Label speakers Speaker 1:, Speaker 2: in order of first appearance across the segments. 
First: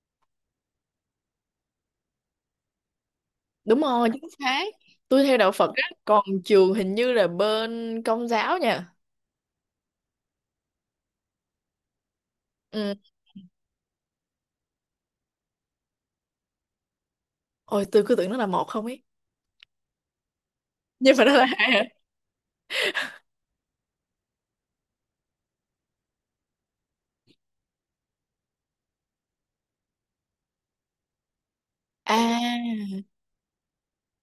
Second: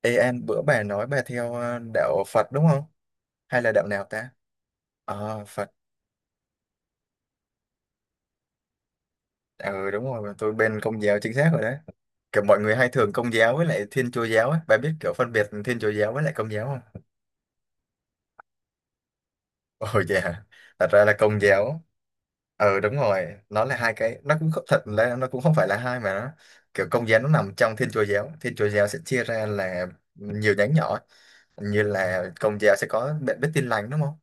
Speaker 1: Ê An, bữa bà nói bà theo đạo Phật đúng không? Hay là
Speaker 2: Đúng
Speaker 1: đạo nào
Speaker 2: rồi,
Speaker 1: ta?
Speaker 2: chính xác. Tôi theo
Speaker 1: Ờ,
Speaker 2: đạo Phật
Speaker 1: Phật.
Speaker 2: á, còn trường hình như là bên Công giáo nha.
Speaker 1: Ừ đúng rồi, tôi bên Công giáo chính xác rồi đấy. Kiểu mọi người hay
Speaker 2: Ừ.
Speaker 1: thường Công giáo với lại Thiên Chúa giáo ấy. Bà biết kiểu phân biệt Thiên Chúa giáo với lại Công giáo không?
Speaker 2: Ôi, tôi cứ tưởng nó là một không ấy,
Speaker 1: Ồ dạ, thật ra là
Speaker 2: nhưng mà nó
Speaker 1: Công
Speaker 2: là hai
Speaker 1: giáo.
Speaker 2: hả?
Speaker 1: Ừ đúng rồi, nó là hai cái, nó cũng không, thật là nó cũng không phải là hai mà nó kiểu Công giáo nó nằm trong Thiên Chúa giáo. Thiên Chúa giáo sẽ chia ra là nhiều nhánh nhỏ, ấy. Như là Công giáo sẽ
Speaker 2: À,
Speaker 1: có. Bạn biết Tin lành đúng không?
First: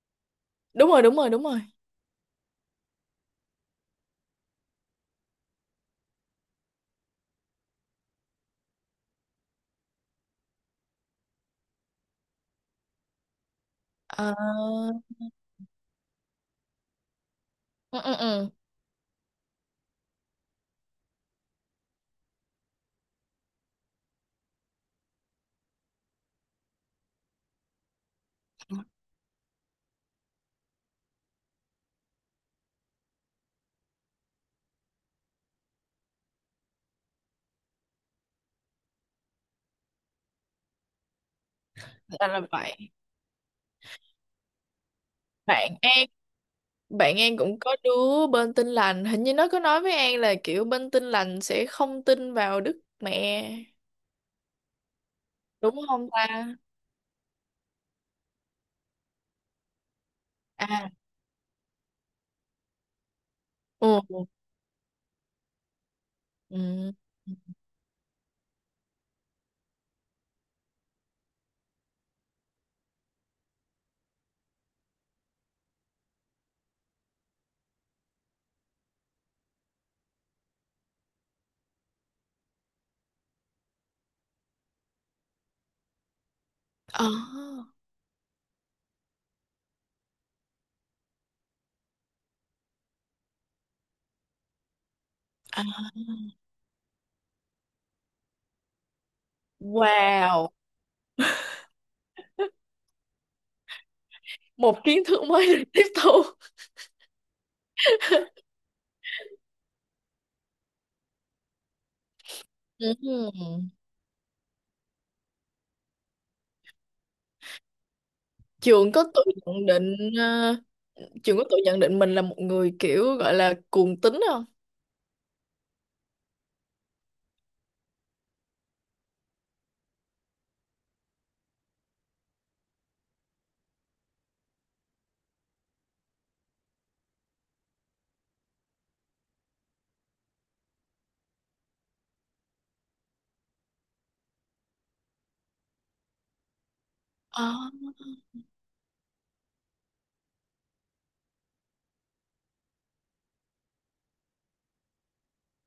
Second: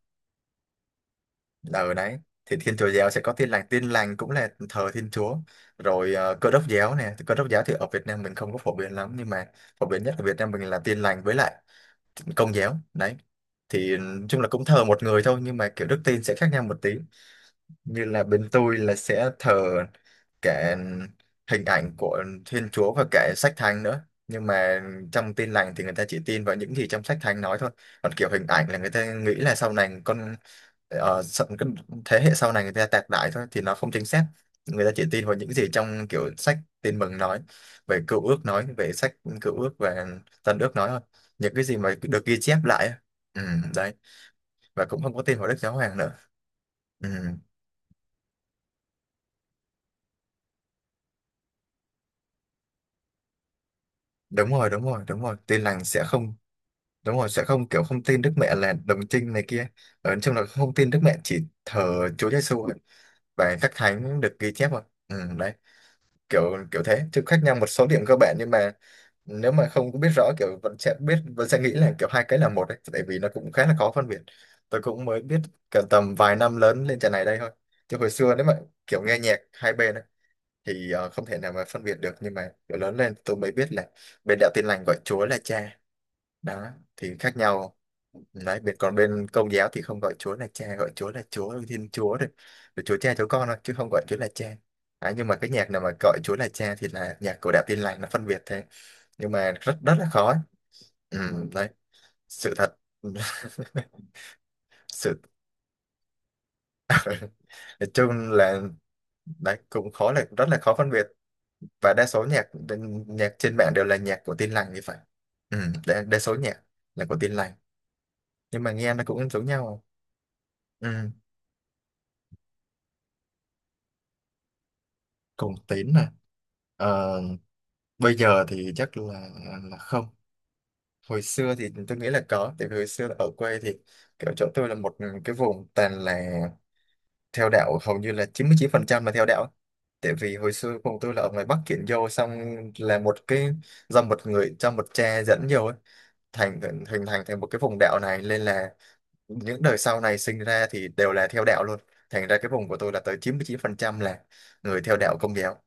Speaker 2: đúng rồi, đúng rồi, đúng rồi.
Speaker 1: Ở đấy. Thì Thiên Chúa giáo sẽ có Tin lành. Tin lành cũng là thờ Thiên Chúa, rồi Cơ đốc giáo nè. Cơ đốc giáo thì ở Việt Nam mình không có phổ biến lắm, nhưng mà phổ biến nhất ở Việt Nam mình là Tin lành với lại Công giáo đấy. Thì nói
Speaker 2: Ờ,
Speaker 1: chung là cũng thờ một người thôi, nhưng mà kiểu đức tin sẽ khác nhau một tí.
Speaker 2: ừ,
Speaker 1: Như
Speaker 2: ừ,
Speaker 1: là bên
Speaker 2: ừ.
Speaker 1: tôi là sẽ thờ cả hình ảnh của Thiên Chúa và cả sách thánh nữa, nhưng mà trong tin lành thì người ta chỉ tin vào những gì trong sách thánh nói thôi. Còn kiểu hình ảnh là người ta nghĩ là sau này cái thế hệ sau này người ta tạc đại thôi thì nó không chính xác. Người ta chỉ tin vào những gì trong kiểu sách tin mừng nói về sách cựu ước và tân ước nói thôi, những cái gì mà được
Speaker 2: là
Speaker 1: ghi
Speaker 2: là
Speaker 1: chép lại
Speaker 2: vậy.
Speaker 1: á. Ừ, đấy, và cũng không có tin vào Đức
Speaker 2: bạn
Speaker 1: Giáo Hoàng
Speaker 2: An
Speaker 1: nữa. Ừ.
Speaker 2: bạn An cũng có đứa bên Tin lành, hình như nó có nói với An là kiểu bên Tin lành sẽ không tin vào Đức Mẹ,
Speaker 1: Đúng rồi, đúng rồi, đúng rồi, tin
Speaker 2: đúng
Speaker 1: lành sẽ
Speaker 2: không
Speaker 1: không.
Speaker 2: ta?
Speaker 1: Đúng rồi, sẽ không kiểu không tin Đức Mẹ là đồng trinh này kia, ở trong là không
Speaker 2: À,
Speaker 1: tin Đức Mẹ, chỉ thờ Chúa Giêsu thôi. Và các
Speaker 2: ừ, ừ,
Speaker 1: thánh được ghi chép rồi. Ừ, đấy, kiểu kiểu
Speaker 2: ừ.
Speaker 1: thế, chứ khác nhau một số điểm cơ bản, nhưng mà nếu mà không có biết rõ kiểu vẫn sẽ nghĩ là kiểu hai cái là một đấy, tại vì nó cũng khá là khó phân biệt. Tôi cũng mới biết cả tầm vài năm lớn lên trận này đây thôi, chứ hồi xưa nếu mà kiểu nghe nhạc hai bên ấy, thì không thể nào mà phân biệt được. Nhưng mà kiểu lớn lên tôi mới biết là bên đạo tin lành gọi Chúa là cha. Đó
Speaker 2: Ờ.
Speaker 1: thì khác nhau đấy. Bên còn bên công giáo thì không gọi Chúa là cha, gọi Chúa là Chúa Thiên Chúa thôi, rồi Chúa cha Chúa con thôi, chứ không gọi Chúa là cha. Đấy, nhưng mà cái
Speaker 2: À.
Speaker 1: nhạc nào mà gọi Chúa là cha thì là nhạc của đạo Tin lành, nó phân biệt thế, nhưng mà rất rất là khó ấy.
Speaker 2: Wow,
Speaker 1: Ừ, đấy, sự thật.
Speaker 2: một kiến
Speaker 1: sự
Speaker 2: thức mới được tiếp thu.
Speaker 1: nói chung là đấy cũng khó, là rất là khó phân biệt. Và đa số nhạc nhạc trên
Speaker 2: Ừm.
Speaker 1: mạng đều là nhạc của Tin lành thì phải. Ừ, đa số nhạc là của Tin lành, nhưng mà
Speaker 2: Trường
Speaker 1: nghe nó
Speaker 2: có tự
Speaker 1: cũng giống
Speaker 2: nhận
Speaker 1: nhau.
Speaker 2: định ờ,
Speaker 1: Ừ.
Speaker 2: Trường có tự nhận định mình là một người kiểu gọi là cuồng tín không?
Speaker 1: Cùng tín này. Ờ, bây giờ thì chắc là không. Hồi xưa thì tôi nghĩ là có, tại vì hồi xưa là ở quê thì kiểu chỗ tôi là một cái vùng toàn là theo đạo, hầu như là chín chín mươi chín phần trăm là theo đạo. Tại vì hồi xưa vùng tôi là ở ngoài Bắc chuyển vô, xong là một cái do một người cho một cha dẫn vô ấy, thành hình thành thành một
Speaker 2: Ờ.
Speaker 1: cái vùng đạo này, nên là những đời sau này sinh ra thì đều là theo đạo luôn. Thành ra cái vùng của tôi là tới chín chín mươi chín phần trăm là người theo đạo Công giáo.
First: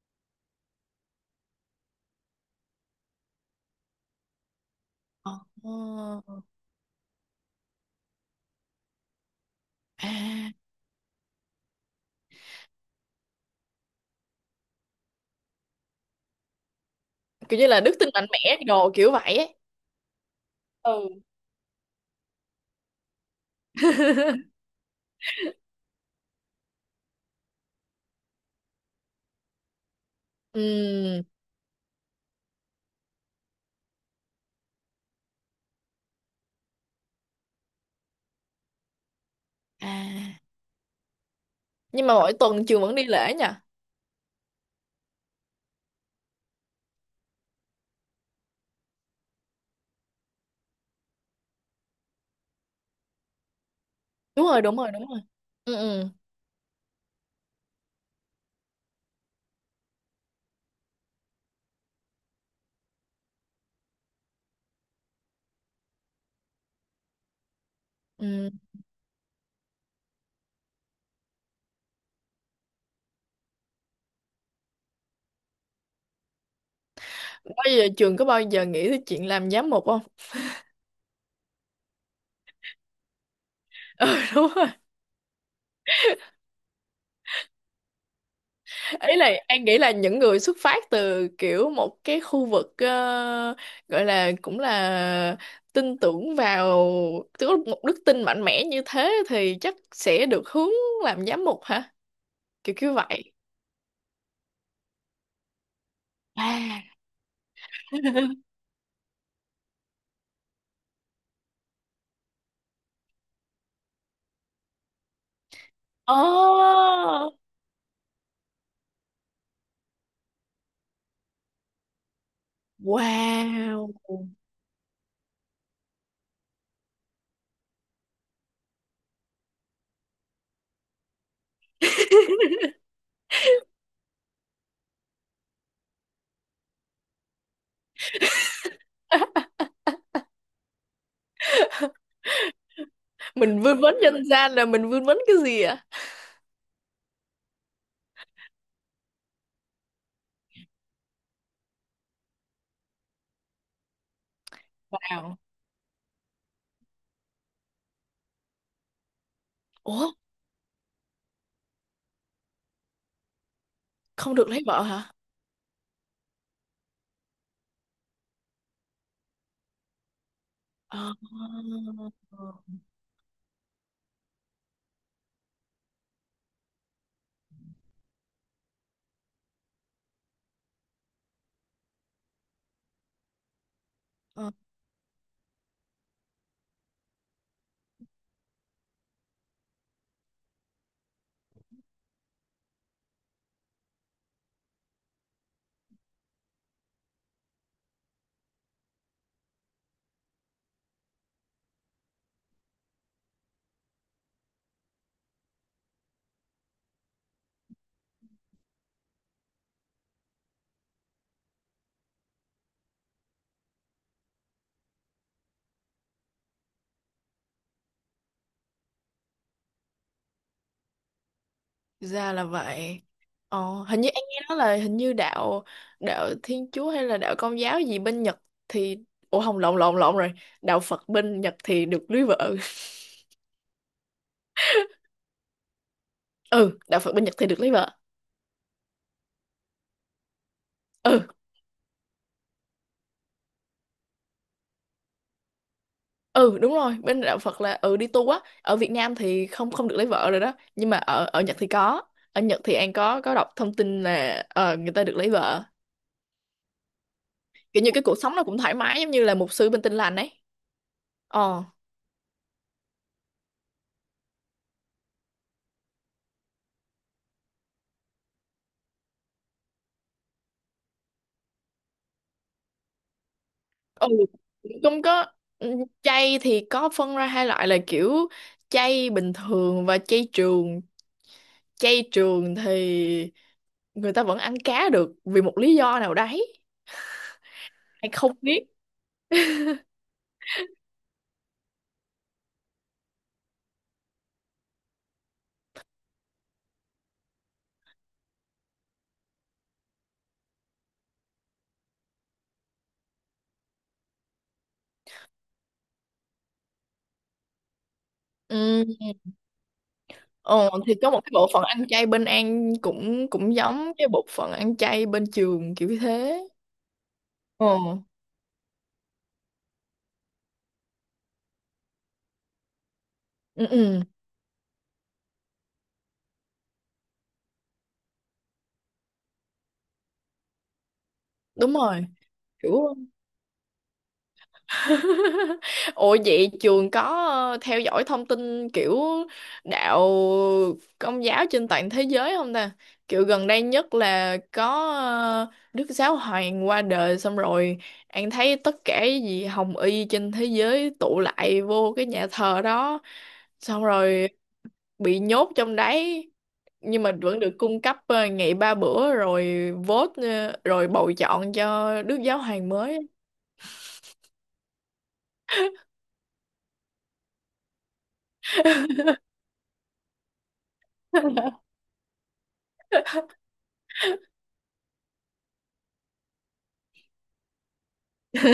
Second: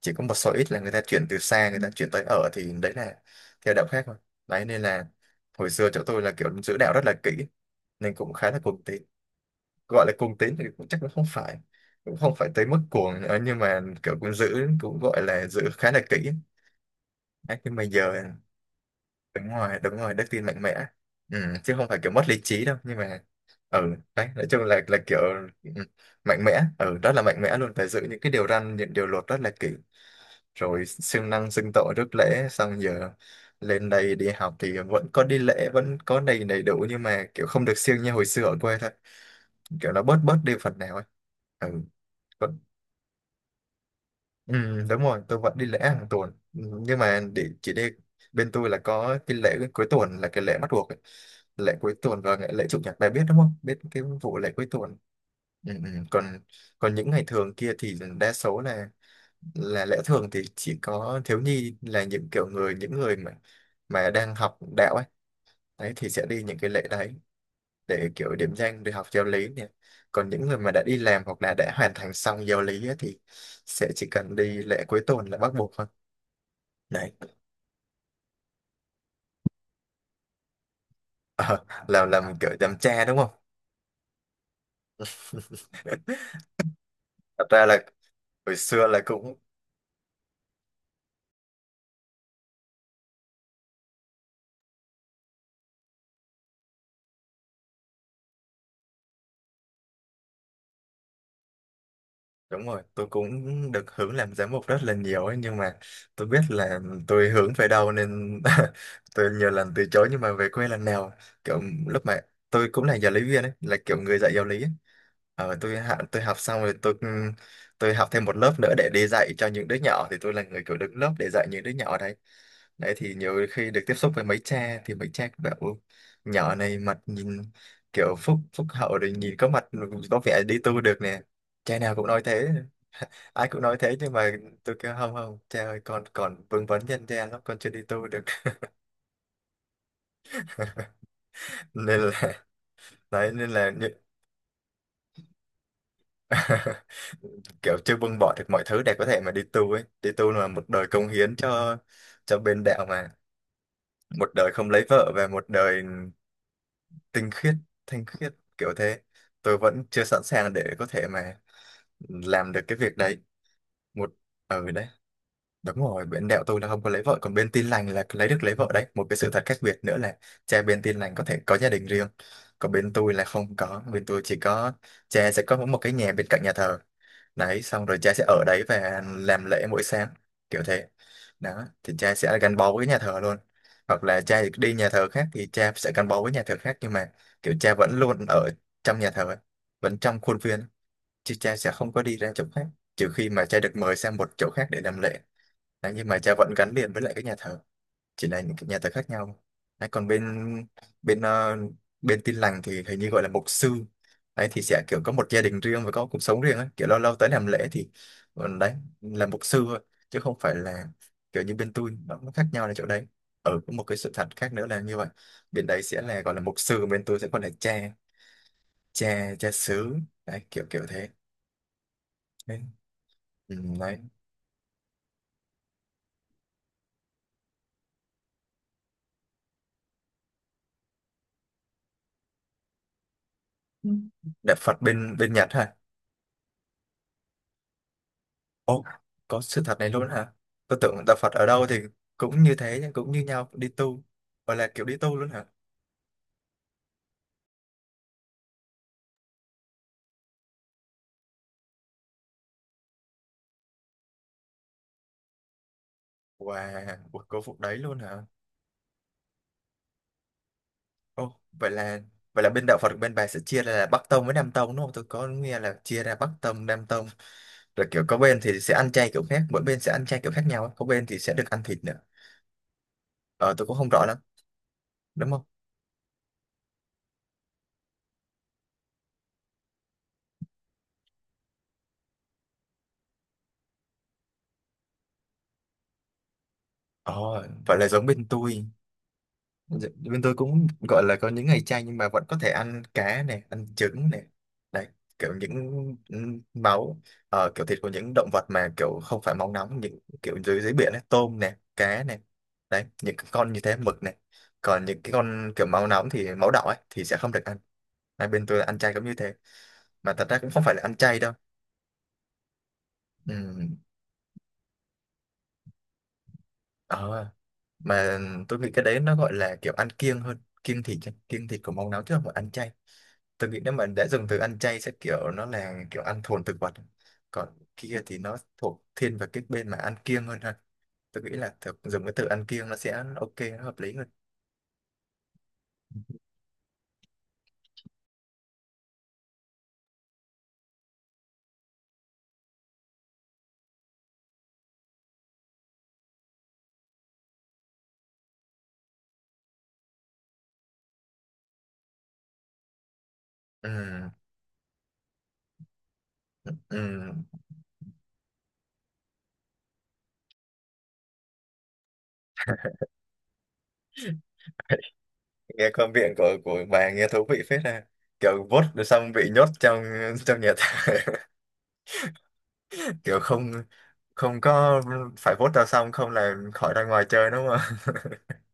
Speaker 1: Chỉ có một số ít là người ta chuyển tới ở, thì đấy là theo đạo khác thôi. Đấy nên là hồi xưa chỗ tôi là
Speaker 2: Ờ.
Speaker 1: kiểu giữ đạo rất là kỹ, nên cũng khá là cuồng tín. Gọi là cuồng
Speaker 2: À,
Speaker 1: tín thì cũng chắc là không phải, cũng không phải tới mức cuồng nữa, nhưng mà kiểu cũng gọi là giữ khá là kỹ. Đấy,
Speaker 2: kiểu như
Speaker 1: nhưng
Speaker 2: là
Speaker 1: mà
Speaker 2: đức tin
Speaker 1: giờ
Speaker 2: mạnh mẽ đồ kiểu vậy
Speaker 1: đúng
Speaker 2: ấy.
Speaker 1: rồi, đúng rồi, đức tin mạnh mẽ.
Speaker 2: Ừ.
Speaker 1: Ừ, chứ không phải kiểu mất lý trí đâu, nhưng mà ừ đấy, nói chung là kiểu ừ, mạnh mẽ, rất là mạnh mẽ luôn, phải giữ những cái điều răn, những điều luật rất là kỹ, rồi
Speaker 2: Ừm.
Speaker 1: siêng năng xưng tội rước lễ. Xong giờ lên đây đi học thì vẫn có đi lễ, vẫn có đầy đầy đủ, nhưng mà kiểu không được siêng như hồi xưa ở quê thôi,
Speaker 2: À.
Speaker 1: kiểu nó bớt bớt đi phần nào ấy. Ừ.
Speaker 2: Nhưng mà mỗi tuần trường vẫn đi lễ nha.
Speaker 1: Ừ, đúng rồi, tôi vẫn đi lễ hàng tuần. Ừ, nhưng mà để chỉ đi, bên tôi là có cái lễ cuối tuần là cái lễ bắt buộc ấy. Lễ cuối tuần và lễ chủ nhật, bà biết đúng không, biết cái vụ
Speaker 2: Đúng
Speaker 1: lễ
Speaker 2: rồi,
Speaker 1: cuối
Speaker 2: đúng rồi,
Speaker 1: tuần.
Speaker 2: đúng rồi.
Speaker 1: Ừ,
Speaker 2: Ừ,
Speaker 1: ừ.
Speaker 2: ừ.
Speaker 1: còn còn những ngày thường kia thì đa số là lễ thường, thì chỉ có thiếu nhi là những kiểu người, những người mà đang học đạo ấy, đấy thì sẽ đi những cái lễ đấy, để kiểu
Speaker 2: Ừ.
Speaker 1: điểm danh, để học giáo lý nè. Còn những người mà đã đi làm hoặc là đã hoàn thành xong giáo lý ấy, thì sẽ chỉ cần đi lễ cuối tuần là bắt buộc thôi. Đấy,
Speaker 2: Bao giờ trường có bao giờ nghĩ tới chuyện làm giám mục không?
Speaker 1: làm kiểu làm cha đúng không?
Speaker 2: Ừ, đúng.
Speaker 1: Thật ra là hồi xưa là
Speaker 2: Ý là
Speaker 1: cũng,
Speaker 2: An nghĩ là những người xuất phát từ kiểu một cái khu vực, gọi là cũng là tin tưởng vào, tức là một đức tin mạnh mẽ như thế thì chắc sẽ được hướng làm giám mục hả,
Speaker 1: đúng
Speaker 2: kiểu
Speaker 1: rồi,
Speaker 2: kiểu
Speaker 1: tôi
Speaker 2: vậy.
Speaker 1: cũng được hưởng làm giám mục rất là nhiều ấy, nhưng mà tôi biết là
Speaker 2: À.
Speaker 1: tôi hướng về đâu nên tôi nhiều lần từ chối, nhưng mà về quê lần nào, kiểu lúc mà tôi cũng là giáo lý viên ấy, là kiểu người dạy giáo lý ấy. Ờ, tôi học xong rồi tôi
Speaker 2: Oh,
Speaker 1: tôi học thêm một lớp nữa để đi dạy cho những đứa nhỏ, thì tôi là người kiểu đứng lớp để dạy những đứa nhỏ đấy. Đấy thì nhiều khi được
Speaker 2: wow.
Speaker 1: tiếp xúc với mấy cha thì mấy cha cũng bảo "Ôi, nhỏ này mặt nhìn kiểu phúc phúc hậu, rồi nhìn có mặt có vẻ đi tu được nè." Cha nào cũng nói thế, ai cũng nói thế, nhưng mà tôi kêu không, không cha ơi, con còn vương vấn nhân gian lắm, con chưa đi tu được. Nên là đấy nên
Speaker 2: Mình
Speaker 1: là
Speaker 2: vươn vấn nhân gian là mình vươn vấn cái gì ạ?
Speaker 1: kiểu chưa buông bỏ được mọi thứ để có thể mà đi tu ấy. Đi tu là một đời cống hiến cho bên đạo mà, một đời không lấy vợ, và
Speaker 2: Wow.
Speaker 1: một đời tinh khiết thanh khiết kiểu thế. Tôi vẫn chưa
Speaker 2: Ủa,
Speaker 1: sẵn sàng để có thể mà làm được cái việc đấy, một
Speaker 2: không được lấy
Speaker 1: ừ,
Speaker 2: vợ
Speaker 1: đấy.
Speaker 2: hả?
Speaker 1: Đúng rồi, bên đẹo tôi là không có lấy vợ, còn bên tin lành là lấy vợ đấy. Một cái sự thật khác biệt nữa là cha bên tin lành có thể có gia đình riêng, còn bên tôi là không có. Bên tôi chỉ có cha sẽ có một cái nhà bên cạnh nhà thờ. Đấy, xong rồi cha sẽ ở đấy và làm lễ mỗi sáng, kiểu thế. Đó, thì cha sẽ gắn bó với nhà thờ luôn. Hoặc là cha
Speaker 2: Ờ.
Speaker 1: đi nhà thờ khác thì cha sẽ gắn bó với nhà thờ khác, nhưng mà kiểu cha vẫn luôn ở trong nhà thờ, vẫn trong khuôn viên, chứ cha sẽ không có đi ra chỗ khác, trừ khi mà cha được mời sang một chỗ khác để làm lễ. Đấy, nhưng mà cha vẫn gắn liền với lại cái nhà thờ, chỉ là những cái nhà thờ khác nhau. Đấy, còn bên bên ờ, bên Tin lành thì hình như gọi là mục sư. Đấy thì sẽ kiểu có một gia đình riêng và có cuộc sống riêng ấy, kiểu lâu lâu tới làm lễ thì đấy là mục sư thôi, chứ không phải là kiểu như bên tôi. Nó khác nhau là chỗ đấy. Có một cái sự thật khác nữa là như vậy, bên đấy sẽ là gọi là mục sư, bên tôi sẽ gọi là cha, cha xứ. Đấy, kiểu kiểu thế.
Speaker 2: Ra là vậy.
Speaker 1: Ừ,
Speaker 2: Ồ,
Speaker 1: đấy.
Speaker 2: hình như anh nghe nói là hình như đạo, đạo Thiên Chúa hay là đạo Công giáo gì bên Nhật thì, ủa không, lộn lộn lộn rồi, đạo Phật bên Nhật thì được lấy vợ.
Speaker 1: Ừ. Đạo Phật bên bên Nhật hả?
Speaker 2: Ừ, đạo Phật bên Nhật thì được lấy vợ.
Speaker 1: Ồ, có sự thật này luôn hả? Tôi tưởng đạo
Speaker 2: Ừ.
Speaker 1: Phật ở đâu thì cũng như thế, nhưng cũng như nhau đi tu. Gọi là kiểu đi tu luôn hả?
Speaker 2: Ừ, đúng rồi, bên đạo Phật là, ừ, đi tu á, ở Việt Nam thì không, không được lấy vợ rồi đó, nhưng mà ở, ở Nhật thì có. Ở Nhật thì anh có đọc thông tin là, người ta được lấy vợ,
Speaker 1: Wow, cuộc cố phục đấy
Speaker 2: kiểu như
Speaker 1: luôn
Speaker 2: cái cuộc
Speaker 1: hả?
Speaker 2: sống nó cũng thoải mái giống như là mục sư bên Tin Lành ấy.
Speaker 1: Ồ,
Speaker 2: Ờ.
Speaker 1: vậy là bên đạo Phật bên bà sẽ chia ra là Bắc tông với Nam tông, đúng không? Tôi có nghe là chia ra Bắc tông, Nam tông, rồi kiểu có bên thì sẽ ăn chay kiểu khác, mỗi bên sẽ ăn chay kiểu khác nhau, có bên thì sẽ được ăn thịt nữa. Ờ tôi cũng không rõ
Speaker 2: Ừ,
Speaker 1: lắm,
Speaker 2: cũng có.
Speaker 1: đúng không?
Speaker 2: Ừ, chay thì có phân ra hai loại là kiểu chay bình thường và chay trường. Chay trường thì người ta vẫn ăn cá được vì một lý do nào đấy,
Speaker 1: Ồ, vậy là giống
Speaker 2: hay
Speaker 1: bên
Speaker 2: không biết.
Speaker 1: tôi. Dạ, bên tôi cũng gọi là có những ngày chay nhưng mà vẫn có thể ăn cá này, ăn trứng này, đấy, kiểu những máu, kiểu thịt của những động vật mà kiểu không phải máu nóng, những kiểu dưới dưới biển ấy, tôm này, cá này, đấy, những cái con như thế, mực này, còn những cái con kiểu máu nóng thì máu đỏ ấy thì sẽ không được ăn. Hai bên tôi ăn chay cũng
Speaker 2: Ừ.
Speaker 1: như thế, mà thật ra cũng không
Speaker 2: Ờ,
Speaker 1: phải là
Speaker 2: thì
Speaker 1: ăn
Speaker 2: có một
Speaker 1: chay
Speaker 2: cái
Speaker 1: đâu.
Speaker 2: bộ phận ăn chay bên An cũng cũng
Speaker 1: Ừm,
Speaker 2: giống cái bộ phận ăn chay bên trường kiểu như thế.
Speaker 1: ờ,
Speaker 2: Ờ.
Speaker 1: mà tôi nghĩ cái đấy nó gọi là kiểu ăn kiêng hơn, kiêng thịt. Kiêng thịt của máu nóng, chứ không phải ăn chay. Tôi nghĩ
Speaker 2: Ừ,
Speaker 1: nếu mà
Speaker 2: ừ,
Speaker 1: đã dùng từ ăn chay sẽ kiểu nó là kiểu ăn thuần thực vật, còn kia thì nó thuộc thiên về cái bên mà ăn kiêng hơn ha. Tôi nghĩ là
Speaker 2: đúng
Speaker 1: thực
Speaker 2: rồi,
Speaker 1: dùng cái từ ăn kiêng
Speaker 2: kiểu.
Speaker 1: nó sẽ ok, nó hợp lý hơn.
Speaker 2: Ủa vậy trường có, theo dõi thông tin kiểu đạo công giáo trên toàn thế giới không ta? Kiểu gần đây nhất là có, Đức Giáo Hoàng qua đời, xong rồi An thấy tất cả cái gì Hồng Y trên thế giới tụ lại vô cái nhà thờ đó, xong
Speaker 1: Ừ,
Speaker 2: rồi bị nhốt trong đấy, nhưng mà
Speaker 1: ừ.
Speaker 2: vẫn được cung cấp, ngày ba bữa, rồi vote, rồi bầu chọn cho Đức Giáo Hoàng mới.
Speaker 1: Nghe quan điểm của bà nghe thú vị phết ha, kiểu vote rồi xong bị nhốt trong trong nhà tù. Kiểu không không có phải vote ra, xong không là khỏi ra ngoài chơi, đúng không?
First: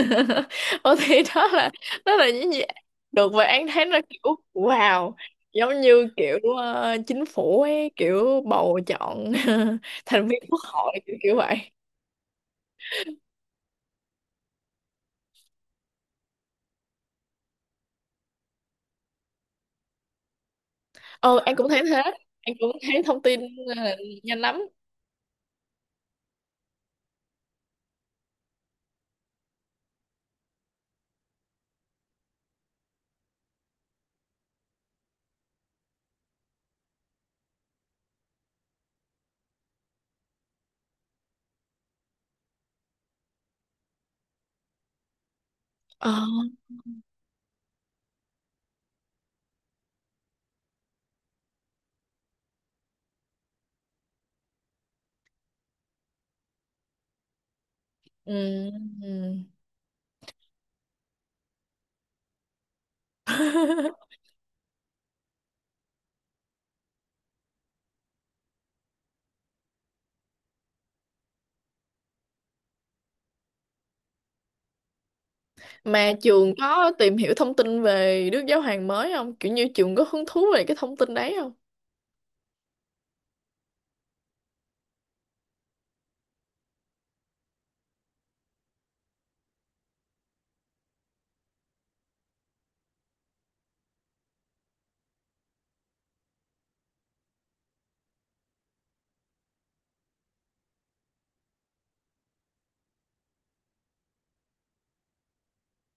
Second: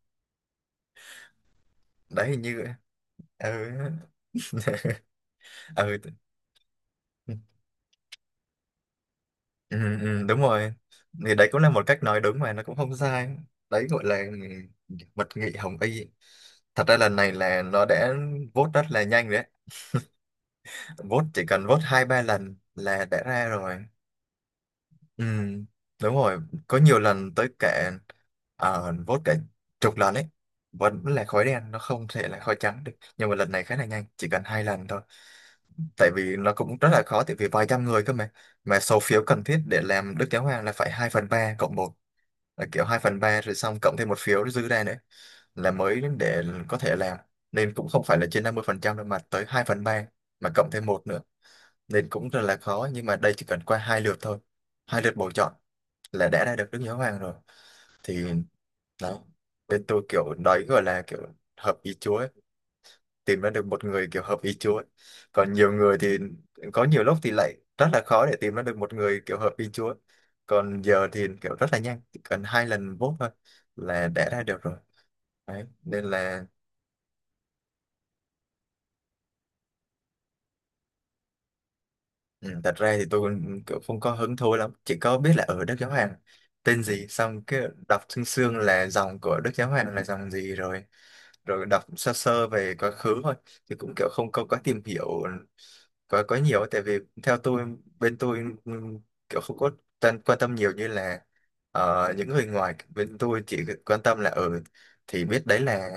Speaker 2: Ờ thì đó là, đó
Speaker 1: Đấy
Speaker 2: là
Speaker 1: hình
Speaker 2: những gì
Speaker 1: như,
Speaker 2: được, và An
Speaker 1: ừ,
Speaker 2: thấy nó kiểu wow, giống
Speaker 1: ừ.
Speaker 2: như kiểu, chính phủ ấy, kiểu bầu chọn
Speaker 1: Ừ, ừ,
Speaker 2: thành
Speaker 1: đúng
Speaker 2: viên quốc
Speaker 1: rồi,
Speaker 2: hội kiểu
Speaker 1: thì
Speaker 2: kiểu
Speaker 1: đấy
Speaker 2: vậy.
Speaker 1: cũng là một cách nói đúng mà nó cũng không sai. Đấy gọi là mật nghị hồng y. Thật ra lần này là nó đã vote rất là nhanh đấy, vote
Speaker 2: Ờ,
Speaker 1: chỉ
Speaker 2: An
Speaker 1: cần
Speaker 2: cũng
Speaker 1: vote
Speaker 2: thấy thế.
Speaker 1: hai ba
Speaker 2: An
Speaker 1: lần
Speaker 2: cũng thấy
Speaker 1: là đã
Speaker 2: thông tin
Speaker 1: ra rồi.
Speaker 2: là nhanh lắm.
Speaker 1: Ừ, đúng rồi, có nhiều lần tới cả vote cả chục lần ấy, vẫn là khói đen, nó không thể là khói trắng được, nhưng mà lần này khá là nhanh, chỉ cần hai lần thôi. Tại vì nó cũng rất là khó, tại vì vài trăm người cơ mà. Mà số phiếu cần thiết để làm Đức Giáo Hoàng là phải 2/3 cộng 1, là kiểu 2/3 rồi xong cộng thêm một phiếu dư ra nữa là mới
Speaker 2: Ờ.
Speaker 1: để có thể làm. Nên cũng không phải là trên 50% đâu mà tới 2/3, mà cộng thêm một nữa, nên cũng rất là khó. Nhưng mà đây chỉ cần qua hai lượt thôi, hai lượt bầu chọn là đã ra được Đức Giáo Hoàng rồi, thì
Speaker 2: Ừ.
Speaker 1: đó.
Speaker 2: Ừ.
Speaker 1: Bên tôi kiểu đấy gọi là kiểu hợp ý Chúa, tìm ra được một người kiểu hợp ý Chúa ấy. Còn nhiều người thì có nhiều lúc thì lại rất là khó để tìm ra được một người kiểu hợp ý Chúa. Còn giờ thì kiểu rất là nhanh, chỉ cần hai lần vote thôi là đã ra được rồi, đấy nên
Speaker 2: Mà
Speaker 1: là
Speaker 2: trường có tìm hiểu thông tin về Đức Giáo Hoàng mới không, kiểu như trường có hứng thú về cái thông tin đấy không?
Speaker 1: ừ, thật ra thì tôi cũng kiểu không có hứng thú lắm, chỉ có biết là ở Đức Giáo Hoàng tên gì, xong cái đọc xương xương là dòng của Đức Giáo Hoàng là dòng gì rồi, rồi đọc sơ sơ về quá khứ thôi, thì cũng kiểu không có quá tìm hiểu quá quá nhiều ấy. Tại vì theo tôi, bên tôi ừm, kiểu không có quan tâm nhiều như là những người ngoài. Bên tôi chỉ quan tâm là ở thì biết đấy là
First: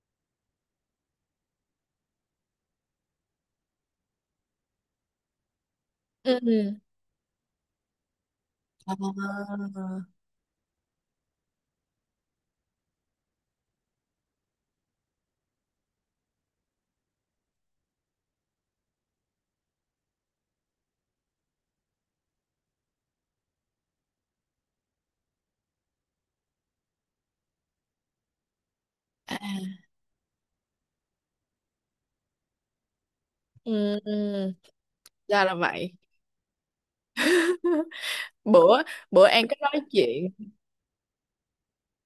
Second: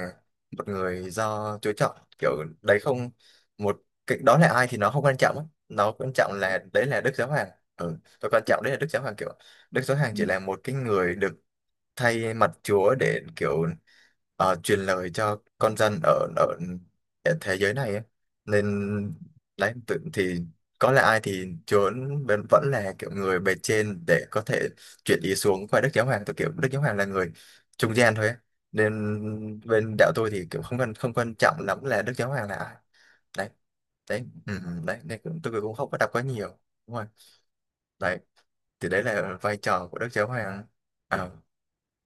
Speaker 1: một người do Chúa chọn, kiểu đấy, không một cái đó là ai thì nó không quan trọng á. Nó quan trọng
Speaker 2: Ừ.
Speaker 1: là
Speaker 2: Ừ.
Speaker 1: đấy là Đức Giáo Hoàng, ừ, và quan trọng đấy là Đức Giáo Hoàng kiểu
Speaker 2: Ờ.
Speaker 1: Đức Giáo Hoàng chỉ là một cái người được thay mặt Chúa để kiểu truyền lời cho con dân ở ở ở thế giới này ấy. Nên đấy tự thì có là ai thì Chúa vẫn vẫn là kiểu người bề trên để có thể chuyển ý xuống qua Đức Giáo Hoàng, tôi kiểu Đức Giáo Hoàng là người trung gian thôi ấy. Nên
Speaker 2: À.
Speaker 1: bên đạo tôi thì kiểu không quan trọng lắm là Đức Giáo Hoàng là ai, đấy.
Speaker 2: Ừ,
Speaker 1: Đấy,
Speaker 2: ừ.
Speaker 1: ừ, ừ, đấy nên
Speaker 2: Ra là
Speaker 1: tôi cũng không
Speaker 2: vậy.
Speaker 1: có đọc quá nhiều, đúng rồi. Đấy
Speaker 2: bữa
Speaker 1: thì đấy
Speaker 2: bữa
Speaker 1: là
Speaker 2: An
Speaker 1: vai
Speaker 2: có nói
Speaker 1: trò của Đức Giáo
Speaker 2: chuyện
Speaker 1: Hoàng à.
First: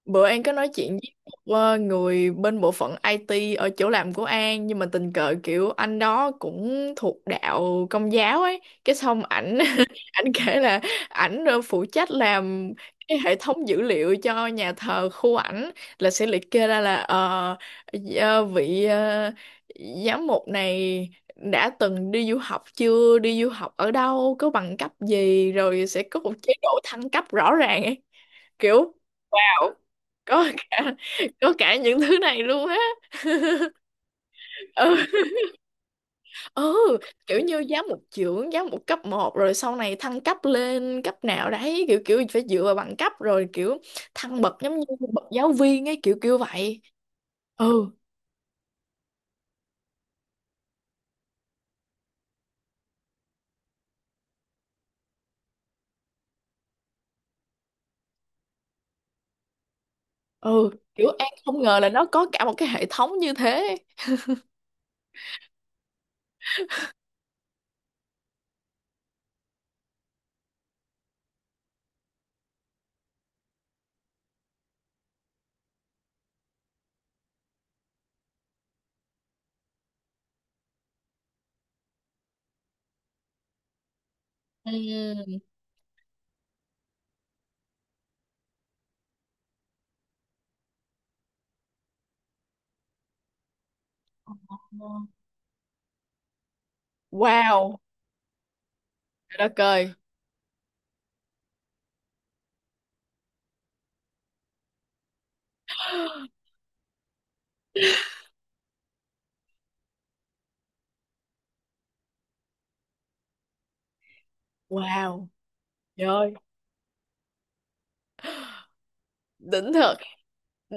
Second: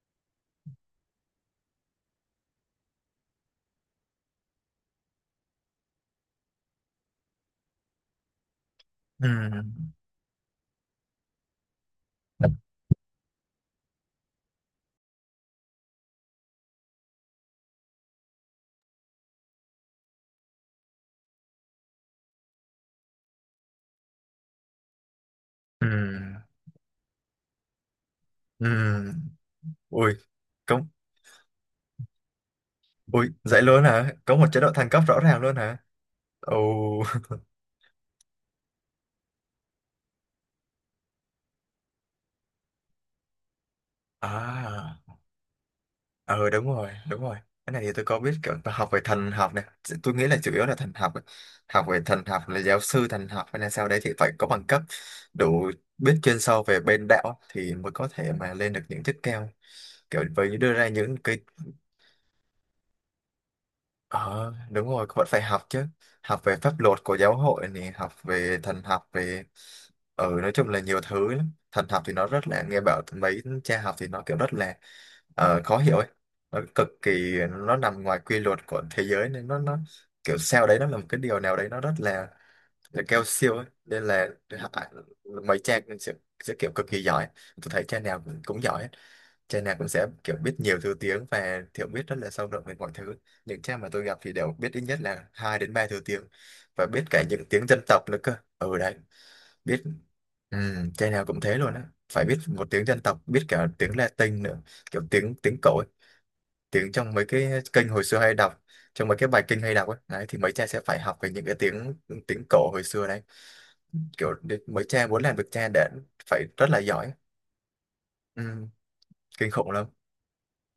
Speaker 2: Bữa An có nói chuyện với một, người bên bộ phận IT ở chỗ làm của An, nhưng mà tình cờ kiểu anh đó cũng thuộc đạo Công giáo ấy, cái xong
Speaker 1: Ừ.
Speaker 2: ảnh ảnh kể là ảnh, phụ trách làm cái hệ thống dữ liệu cho nhà thờ khu ảnh, là sẽ liệt kê ra là vị, giám mục này đã từng đi du học chưa, đi du học ở đâu, có bằng cấp gì,
Speaker 1: Ừ.
Speaker 2: rồi sẽ có một chế độ thăng cấp rõ ràng ấy,
Speaker 1: Ừ.
Speaker 2: kiểu
Speaker 1: Ui,
Speaker 2: có
Speaker 1: có
Speaker 2: cả, có cả những thứ này luôn á.
Speaker 1: ui, dậy luôn hả? Có một chế độ thăng cấp
Speaker 2: Ừ.
Speaker 1: rõ ràng luôn hả? Ồ.
Speaker 2: Ừ, kiểu như giáo một trưởng, giáo một cấp một, rồi sau này thăng cấp lên cấp nào đấy, kiểu kiểu phải dựa vào bằng cấp, rồi kiểu thăng bậc giống như
Speaker 1: À.
Speaker 2: bậc giáo viên ấy, kiểu kiểu
Speaker 1: Ừ, đúng
Speaker 2: vậy.
Speaker 1: rồi, đúng rồi. Cái này
Speaker 2: Ừ.
Speaker 1: thì tôi có biết, kiểu tôi học về thần học này. Tôi nghĩ là chủ yếu là thần học. Học về thần học là giáo sư thần học hay là sao đấy thì phải có bằng cấp đủ, biết chuyên sâu về bên đạo thì mới có thể mà lên được những chức cao. Kiểu với
Speaker 2: Ừ,
Speaker 1: đưa ra
Speaker 2: kiểu
Speaker 1: những
Speaker 2: An
Speaker 1: cái.
Speaker 2: không ngờ là nó có cả một cái hệ thống như thế.
Speaker 1: Ờ, đúng rồi, vẫn phải học chứ. Học về pháp luật của giáo hội này, học về thần học, về. Ừ, nói chung là nhiều thứ lắm. Thần học thì nó rất là, nghe bảo mấy cha học thì nó kiểu rất là khó hiểu ấy. Nó cực kỳ, nó nằm ngoài quy luật của thế giới nên nó kiểu sao đấy, nó là một cái điều nào đấy nó rất là cao siêu ấy. Nên là à,
Speaker 2: Ừm.
Speaker 1: mấy cha sẽ kiểu cực kỳ giỏi. Tôi thấy cha nào cũng giỏi ấy, cha nào cũng sẽ kiểu biết nhiều thứ tiếng và hiểu biết rất là sâu rộng về mọi thứ. Những cha mà tôi gặp thì đều biết ít nhất là hai đến ba thứ tiếng và biết cả những tiếng dân
Speaker 2: Wow,
Speaker 1: tộc nữa cơ. Ừ đấy,
Speaker 2: trời đất
Speaker 1: biết
Speaker 2: ơi.
Speaker 1: ừ, trai nào cũng thế luôn á. Phải biết một tiếng dân tộc, biết cả tiếng Latin nữa, kiểu tiếng tiếng cổ, ấy, tiếng trong mấy cái kênh hồi xưa hay đọc, trong mấy cái bài kinh hay đọc ấy. Đấy thì mấy cha sẽ phải học về những cái tiếng tiếng cổ hồi xưa đấy. Kiểu mấy cha muốn
Speaker 2: Wow,
Speaker 1: làm được cha đã
Speaker 2: trời ơi,
Speaker 1: phải rất là giỏi. Ừ, kinh khủng
Speaker 2: đỉnh
Speaker 1: lắm.
Speaker 2: thật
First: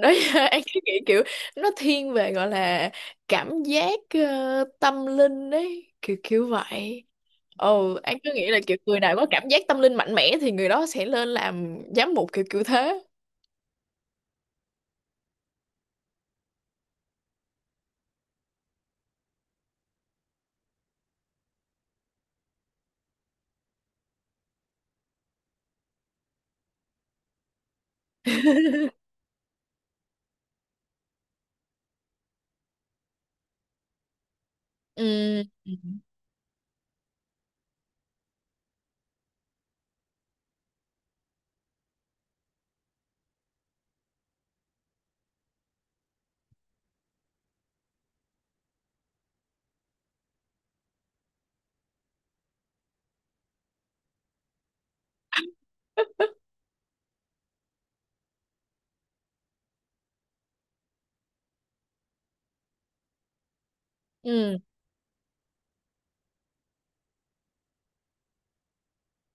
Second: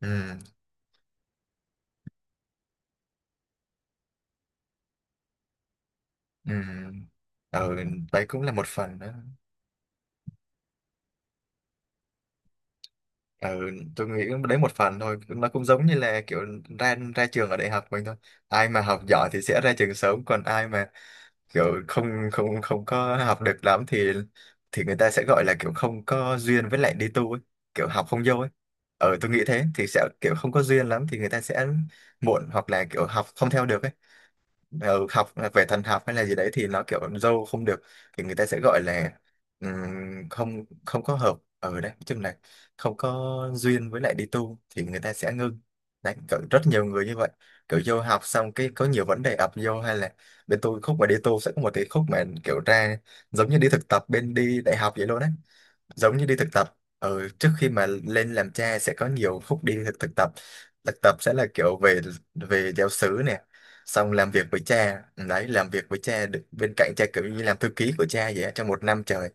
Speaker 1: Ừ.
Speaker 2: Anh cứ nghĩ kiểu nó thiên về gọi là cảm giác, tâm linh đấy, kiểu kiểu
Speaker 1: Ừ.
Speaker 2: vậy.
Speaker 1: Ừ,
Speaker 2: Ồ, anh
Speaker 1: đấy
Speaker 2: cứ
Speaker 1: cũng
Speaker 2: nghĩ
Speaker 1: là
Speaker 2: là
Speaker 1: một
Speaker 2: kiểu
Speaker 1: phần
Speaker 2: người
Speaker 1: đó.
Speaker 2: nào có cảm giác tâm linh mạnh mẽ thì người đó sẽ lên làm giám mục kiểu kiểu thế.
Speaker 1: Ừ, tôi nghĩ đấy một phần thôi, nó cũng giống như là kiểu ra ra trường ở đại học mình thôi. Ai mà học giỏi thì sẽ ra trường sớm, còn ai mà kiểu không không không có học được lắm thì người ta sẽ gọi là kiểu không có duyên với lại đi tu ấy, kiểu học không vô ấy. Ừ, tôi nghĩ thế thì sẽ kiểu không có duyên lắm thì người ta sẽ muộn, hoặc là kiểu học không theo được ấy. Ừ, học
Speaker 2: Ừ,
Speaker 1: về
Speaker 2: ừ,
Speaker 1: thần học hay là gì đấy thì nó kiểu dâu không được thì người ta sẽ gọi là không không có hợp ở đấy, chung là không có duyên với lại đi tu thì người ta sẽ ngưng. Đấy kiểu rất nhiều người như vậy, kiểu vô học xong cái có nhiều vấn đề ập vô hay là bên tôi khúc mà đi tu sẽ có một cái khúc mà kiểu ra giống như đi thực tập bên đi đại học vậy luôn đấy. Giống như đi thực tập, ừ, trước khi mà lên làm cha sẽ có nhiều khúc đi thực tập. Thực tập sẽ là kiểu về về giáo xứ nè, xong làm việc với
Speaker 2: ừ.
Speaker 1: cha đấy, làm việc với cha được bên cạnh cha, kiểu như làm thư ký của cha vậy á, trong một năm trời.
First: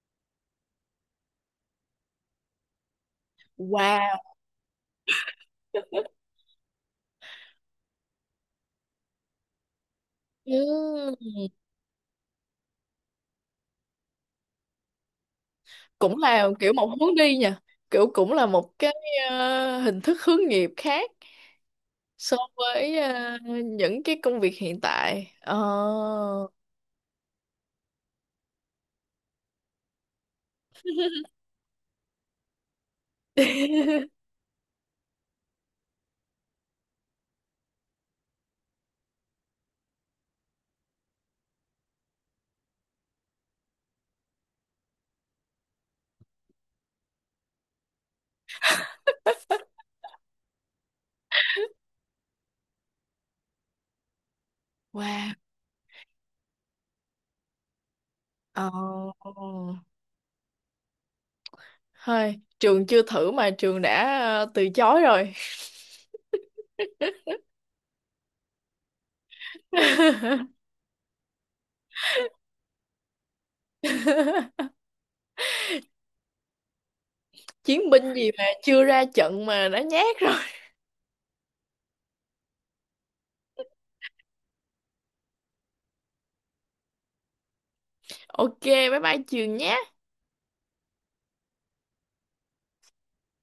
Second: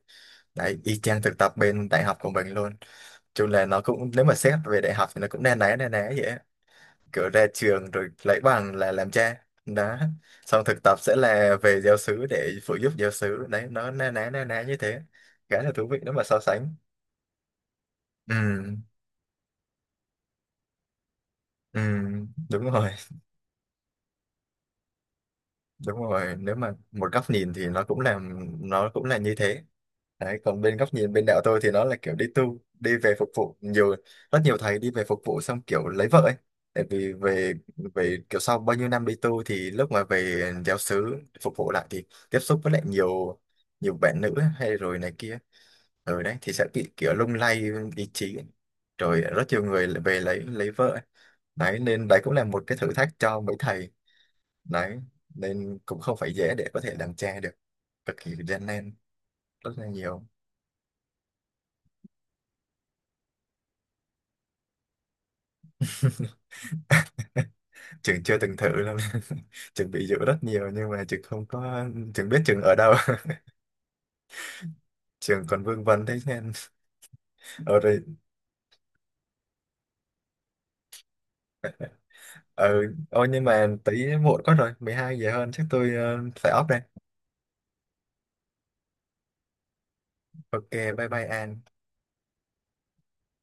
Speaker 1: Đấy y chang thực tập bên đại học của mình luôn, chung là nó cũng,
Speaker 2: Wow.
Speaker 1: nếu mà xét về đại học thì nó cũng na ná vậy á. Kiểu ra trường rồi lấy bằng là làm cha đó, xong thực tập sẽ
Speaker 2: Ừ.
Speaker 1: là về giáo xứ để phụ giúp giáo xứ, đấy nó na ná như thế, khá là thú vị nếu
Speaker 2: Cũng
Speaker 1: mà so
Speaker 2: là kiểu
Speaker 1: sánh.
Speaker 2: một hướng đi nha, kiểu cũng
Speaker 1: Ừ
Speaker 2: là một cái, hình thức hướng nghiệp khác
Speaker 1: ừ,
Speaker 2: so
Speaker 1: đúng rồi,
Speaker 2: với, ờ, những cái công việc hiện tại. Ờ.
Speaker 1: đúng rồi, nếu mà một góc nhìn thì nó cũng là như thế. Đấy còn bên góc nhìn bên đạo tôi thì nó là kiểu đi tu đi về phục vụ nhiều, rất nhiều thầy đi về phục vụ xong kiểu lấy vợ ấy. Tại vì về về kiểu sau bao nhiêu năm đi tu thì lúc mà về giáo xứ phục vụ lại thì tiếp xúc với lại nhiều nhiều bạn nữ hay rồi này kia, ở đấy thì sẽ bị kiểu lung lay ý chí, rồi rất nhiều người lại về lấy vợ. Đấy nên đấy cũng là một cái thử thách cho mấy thầy. Đấy
Speaker 2: Wow.
Speaker 1: nên cũng không phải dễ để có thể làm cha được, cực kỳ
Speaker 2: Ờ.
Speaker 1: gian nan, rất là nhiều.
Speaker 2: Thôi, trường chưa thử mà trường đã, từ chối rồi.
Speaker 1: Trường chưa từng thử lắm. Trường bị dụ rất nhiều nhưng mà trường không có, trường biết trường ở đâu. Trường còn vương vấn thế nên ờ
Speaker 2: Chiến
Speaker 1: rồi,
Speaker 2: binh gì mà chưa ra trận mà đã nhát rồi.
Speaker 1: ờ, ôi nhưng mà tí muộn quá rồi, 12 giờ hơn, chắc tôi phải off đây.
Speaker 2: Ok, bye bye trường nhé.
Speaker 1: Ok, bye bye An.